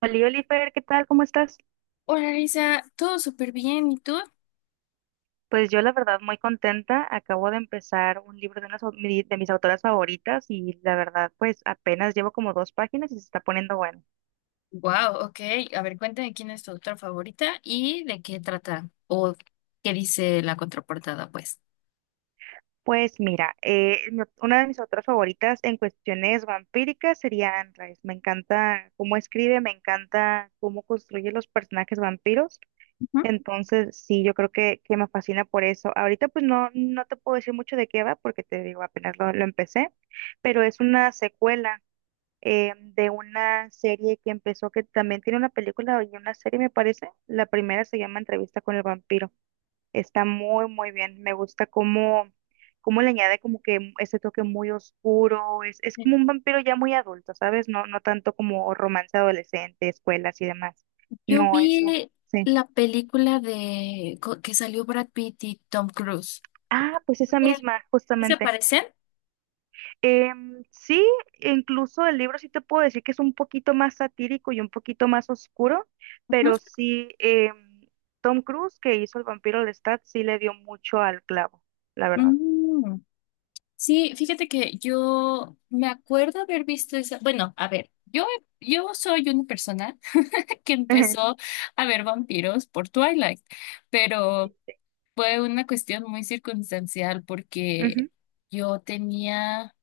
Oli, Oliver, ¿qué tal? ¿Cómo estás? Hola Lisa, todo súper bien, ¿y tú? Pues yo la verdad muy contenta. Acabo de empezar un libro de, unas, de mis autoras favoritas y la verdad pues apenas llevo como dos páginas y se está poniendo bueno. Wow, ok. A ver, cuéntame quién es tu autora favorita y de qué trata o qué dice la contraportada, pues. Pues mira, una de mis autoras favoritas en cuestiones vampíricas sería Anne Rice. Me encanta cómo escribe, me encanta cómo construye los personajes vampiros. Ujú. Entonces, sí, yo creo que me fascina por eso. Ahorita pues no, no te puedo decir mucho de qué va porque te digo, apenas lo empecé, pero es una secuela, de una serie que empezó, que también tiene una película y una serie, me parece. La primera se llama Entrevista con el vampiro. Está muy, muy bien. Me gusta cómo, cómo le añade como que ese toque muy oscuro. Es como un vampiro ya muy adulto, ¿sabes? No, no tanto como romance adolescente, escuelas y demás. Yo No, eso, vi sí. la película que salió Brad Pitt y Tom Cruise. Ah, pues Ok, esa misma, ¿sí se justamente. parecen? Sí, incluso el libro sí te puedo decir que es un poquito más satírico y un poquito más oscuro, Ujú. pero sí, Tom Cruise, que hizo El vampiro Lestat, sí le dio mucho al clavo, la verdad. Mm, Sí, fíjate que yo me acuerdo haber visto esa. Bueno, a ver, yo soy una persona que empezó a ver vampiros por Twilight, Sí, pero sí. fue una cuestión muy circunstancial porque Ujú, yo tenía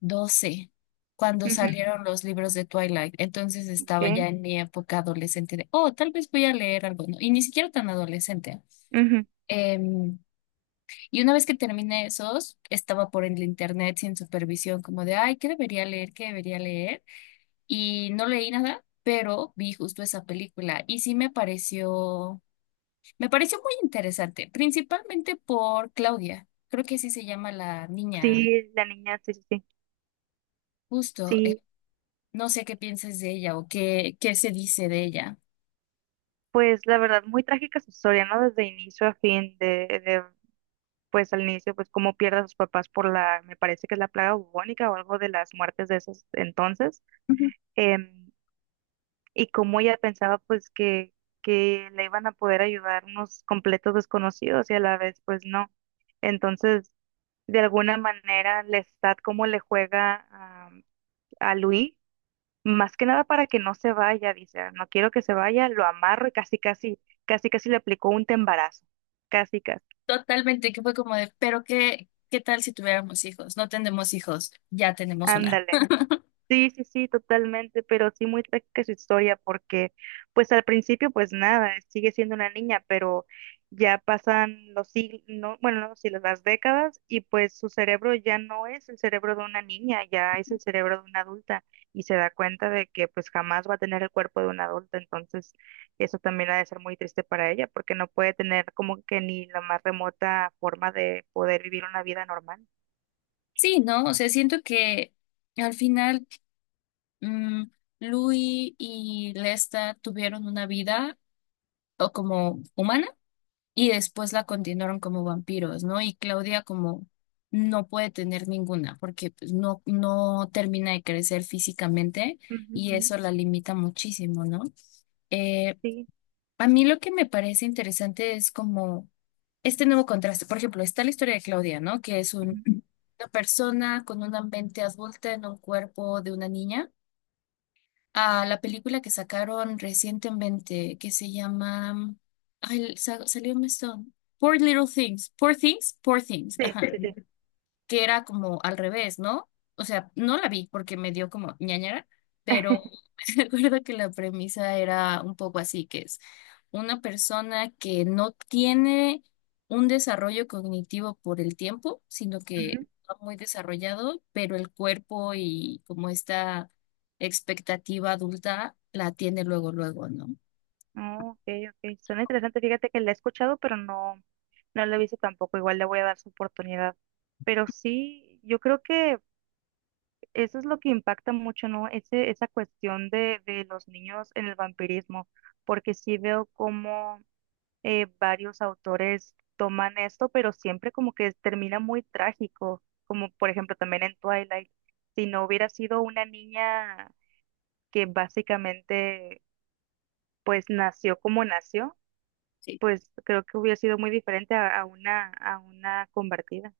12 cuando ujú, salieron los libros de Twilight. Entonces estaba ok, ya en mi época adolescente de, oh, tal vez voy a leer algo, ¿no? Y ni siquiera tan adolescente. ujú. Em, y una vez que terminé esos, estaba por el internet sin supervisión, como de, ay, ¿qué debería leer? ¿Qué debería leer? Y no leí nada, pero vi justo esa película y sí me pareció muy interesante, principalmente por Claudia. Creo que así se llama la niña, Sí, la niña, sí, sí, sí. justo. Sí, No sé qué piensas de ella o qué se dice de ella. pues la verdad, muy trágica su historia, ¿no? Desde inicio a fin, de, pues al inicio, pues cómo pierde a sus papás por la, me parece que es la plaga bubónica o algo de las muertes de esos entonces. Ujú. Em, y cómo ella pensaba pues que le iban a poder ayudar unos completos desconocidos y a la vez pues no. Entonces, de alguna manera, Lestat cómo le juega a Louis, más que nada para que no se vaya, dice: "Ah, no quiero que se vaya, lo amarro y casi, casi, casi, casi le aplicó un tembarazo, casi, casi", Totalmente, que fue como de, pero qué tal si tuviéramos hijos? No tenemos hijos, ya tenemos una. ándale. Sí, sí, sí, totalmente, pero sí muy trágica su historia porque pues al principio pues nada, sigue siendo una niña, pero ya pasan los siglos, no, bueno, no los siglos, las décadas y pues su cerebro ya no es el cerebro de una niña, ya es el cerebro de una adulta y se da cuenta de que pues jamás va a tener el cuerpo de una adulta, entonces eso también ha de ser muy triste para ella porque no puede tener como que ni la más remota forma de poder vivir una vida normal. Sí, ¿no? O sea, siento que al final, mm, Louis y Lesta tuvieron una vida o como humana y después la continuaron como vampiros, ¿no? Y Claudia como no puede tener ninguna porque pues, no, no termina de crecer físicamente Ujú, y ujú, eso la limita muchísimo, ¿no? Eh, sí, a mí lo que me parece interesante es como este nuevo contraste. Por ejemplo, está la historia de Claudia, ¿no? Que es ujú. una persona con una mente adulta en un cuerpo de una niña, a la película que sacaron recientemente que se llama... Ay, salió un esto, Poor Little Things. Poor Things, Poor Things. Sí, Ajá, sí, sí. que era como al revés, ¿no? O sea, no la vi porque me dio como ñañara, pero recuerdo que la premisa era un poco así, que es una persona que no tiene un desarrollo cognitivo por el tiempo, sino que está muy desarrollado, pero el cuerpo y como esta expectativa adulta la tiene luego, luego, ¿no? Oh, ok, ok. Suena interesante. Fíjate que la he escuchado, pero no, no la he visto tampoco. Igual le voy a dar su oportunidad. Pero sí, yo creo que eso es lo que impacta mucho, ¿no? Ese, esa cuestión de los niños en el vampirismo, porque sí veo cómo varios autores toman esto, pero siempre como que termina muy trágico, como por ejemplo también en Twilight. Si no hubiera sido una niña que básicamente pues nació como nació, pues creo que hubiera sido muy diferente a una convertida.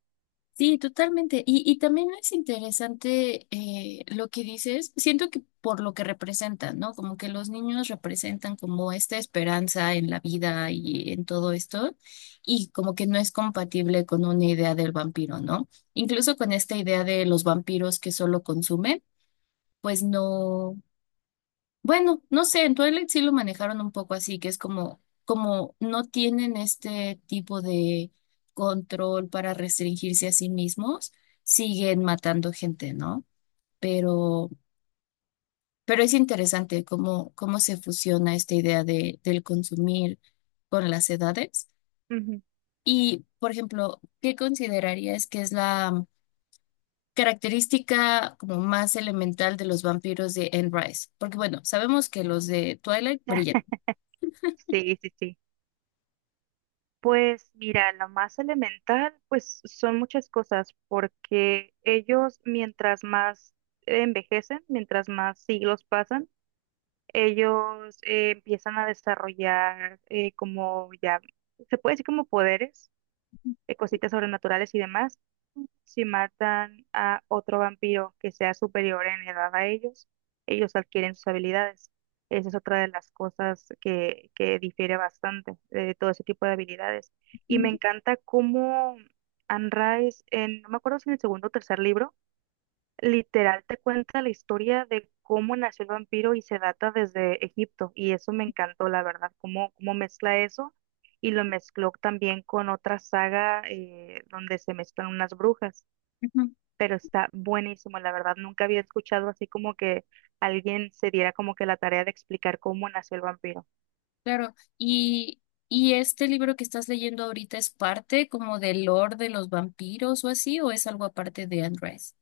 Sí, totalmente. Y también es interesante, lo que dices. Siento que por lo que representan, ¿no? Como que los niños representan como esta esperanza en la vida y en todo esto, y como que no es compatible con una idea del vampiro, ¿no? Incluso con esta idea de los vampiros que solo consumen, pues no. Bueno, no sé, en Twilight sí lo manejaron un poco así, que es como, no tienen este tipo de control para restringirse a sí mismos, siguen matando gente, ¿no? Pero, pero es interesante cómo se fusiona esta idea del consumir con las edades. Ujú. Y, por ejemplo, ¿qué considerarías que es la característica como más elemental de los vampiros de Anne Rice? Porque, bueno, sabemos que los de Twilight brillan. Sí, sí, sí. Pues mira, lo más elemental, pues son muchas cosas, porque ellos mientras más envejecen, mientras más siglos pasan, ellos empiezan a desarrollar como ya, se puede decir como poderes, cositas sobrenaturales y demás. Si matan a otro vampiro que sea superior en edad a ellos, ellos adquieren sus habilidades. Esa es otra de las cosas que difiere bastante de todo ese tipo de habilidades. Y me encanta cómo Anne Rice, en, no me acuerdo si en el segundo o tercer libro, literal te cuenta la historia de cómo nació el vampiro y se data desde Egipto. Y eso me encantó, la verdad, cómo, cómo mezcla eso y lo mezcló también con otra saga, donde se mezclan unas brujas, Ujú. pero está buenísimo, la verdad, nunca había escuchado así como que alguien se diera como que la tarea de explicar cómo nació el vampiro. Claro, y este libro que estás leyendo ahorita, ¿es parte como del lore de los vampiros o así, o es algo aparte de Andrés?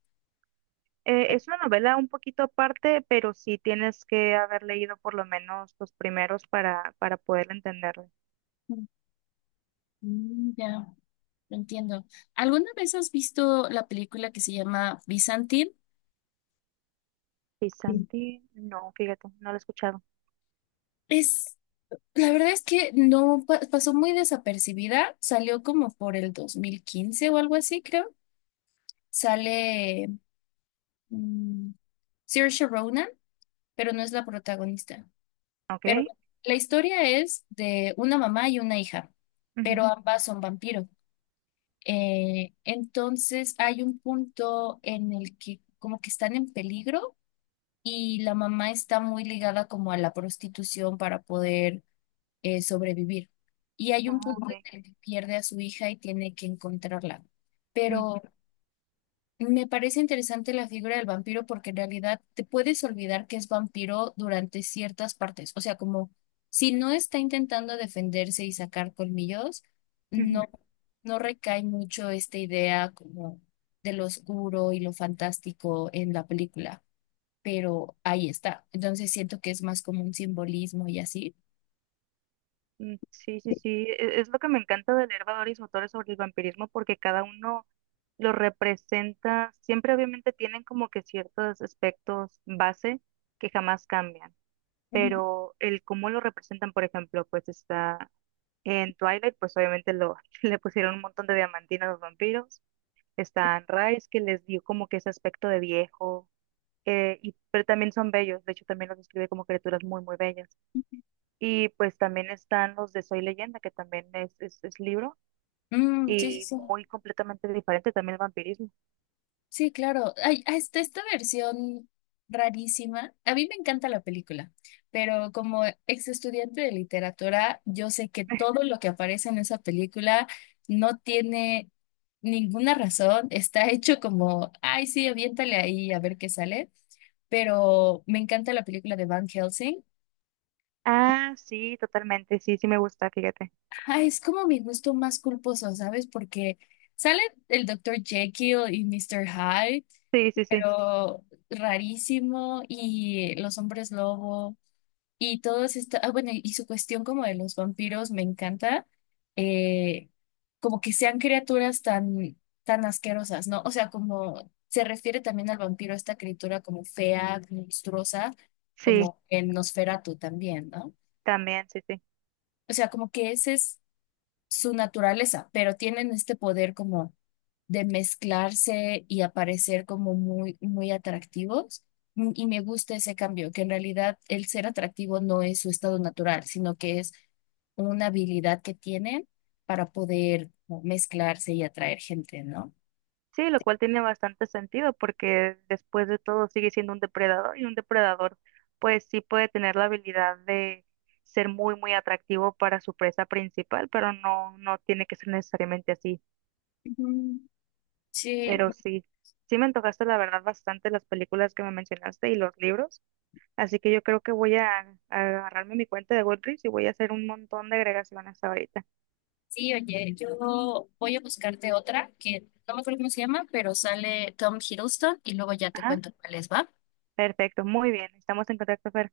Es una novela un poquito aparte, pero sí tienes que haber leído por lo menos los primeros para poder entenderlo. Mm, mm, ya, lo entiendo. ¿Alguna vez has visto la película que se llama Byzantine? Sí. Pisanti, no, fíjate, no lo he escuchado. Es, la verdad es que no pasó muy desapercibida, salió como por el 2015 o algo así, creo. Sale, mm, Saoirse Ronan, pero no es la protagonista. Ok. Pero bueno, la historia es de una mamá y una hija, pero Ujú. ambas son vampiros. Entonces hay un punto en el que como que están en peligro y la mamá está muy ligada como a la prostitución para poder, sobrevivir. Y hay un Ah, punto ok. en el que pierde a su hija y tiene que encontrarla. Ujú, Pero me parece interesante la figura del vampiro porque en realidad te puedes olvidar que es vampiro durante ciertas partes. O sea, como si no está intentando defenderse y sacar colmillos, no, ujú. no recae mucho esta idea como de lo oscuro y lo fantástico en la película, pero ahí está. Entonces siento que es más como un simbolismo y así. Mm, sí, sí, sí. Es lo que me encanta de leer valores y autores sobre el vampirismo porque cada uno lo representa. Siempre obviamente tienen como que ciertos aspectos base que jamás cambian, Ujú. pero el cómo lo representan, por ejemplo, pues está en Twilight, pues obviamente lo, le pusieron un montón de diamantina a los vampiros. Está en Rise, que les dio como que ese aspecto de viejo, y, pero también son bellos. De hecho, también los describe como criaturas muy, muy bellas. Y pues también están los de Soy Leyenda, que también es libro Mm, sí, sí, y sí. muy completamente diferente también el vampirismo. Sí, claro. Ay, hasta esta versión rarísima. A mí me encanta la película, pero como ex estudiante de literatura, yo sé que todo lo que aparece en esa película no tiene ninguna razón. Está hecho como, ay, sí, aviéntale ahí a ver qué sale. Pero me encanta la película de Van Helsing. Ah, sí, totalmente, sí, sí me gusta, fíjate. Ay, es como mi gusto más culposo, ¿sabes? Porque sale el doctor Jekyll y Mr. Hyde, Sí, sí, sí, pero rarísimo, y los hombres lobo y todos esta, ah, bueno, y su cuestión como de los vampiros me encanta, eh, como que sean criaturas tan, tan asquerosas, ¿no? O sea, como se refiere también al vampiro, esta criatura como fea, monstruosa, sí, como en Nosferatu también, ¿no? también, sí, sí. O sea, como que esa es su naturaleza, pero tienen este poder como de mezclarse y aparecer como muy, muy atractivos. Y me gusta ese cambio, que en realidad el ser atractivo no es su estado natural, sino que es una habilidad que tienen para poder como mezclarse y atraer gente, ¿no? Sí, lo cual tiene bastante sentido porque después de todo sigue siendo un depredador y un depredador pues sí puede tener la habilidad de ser muy, muy atractivo para su presa principal, pero no, no tiene que ser necesariamente así. Ujú. Sí, Pero sí, sí me antojaste la verdad bastante las películas que me mencionaste y los libros, así que yo creo que voy a agarrarme mi cuenta de Goodreads y voy a hacer un montón de agregaciones ahorita. sí, oye, yo voy a buscarte otra que no me acuerdo cómo se llama, pero sale Tom Hiddleston y luego ya te Ajá, cuento cuál es, ¿va? perfecto, muy bien, estamos en contacto, Fer.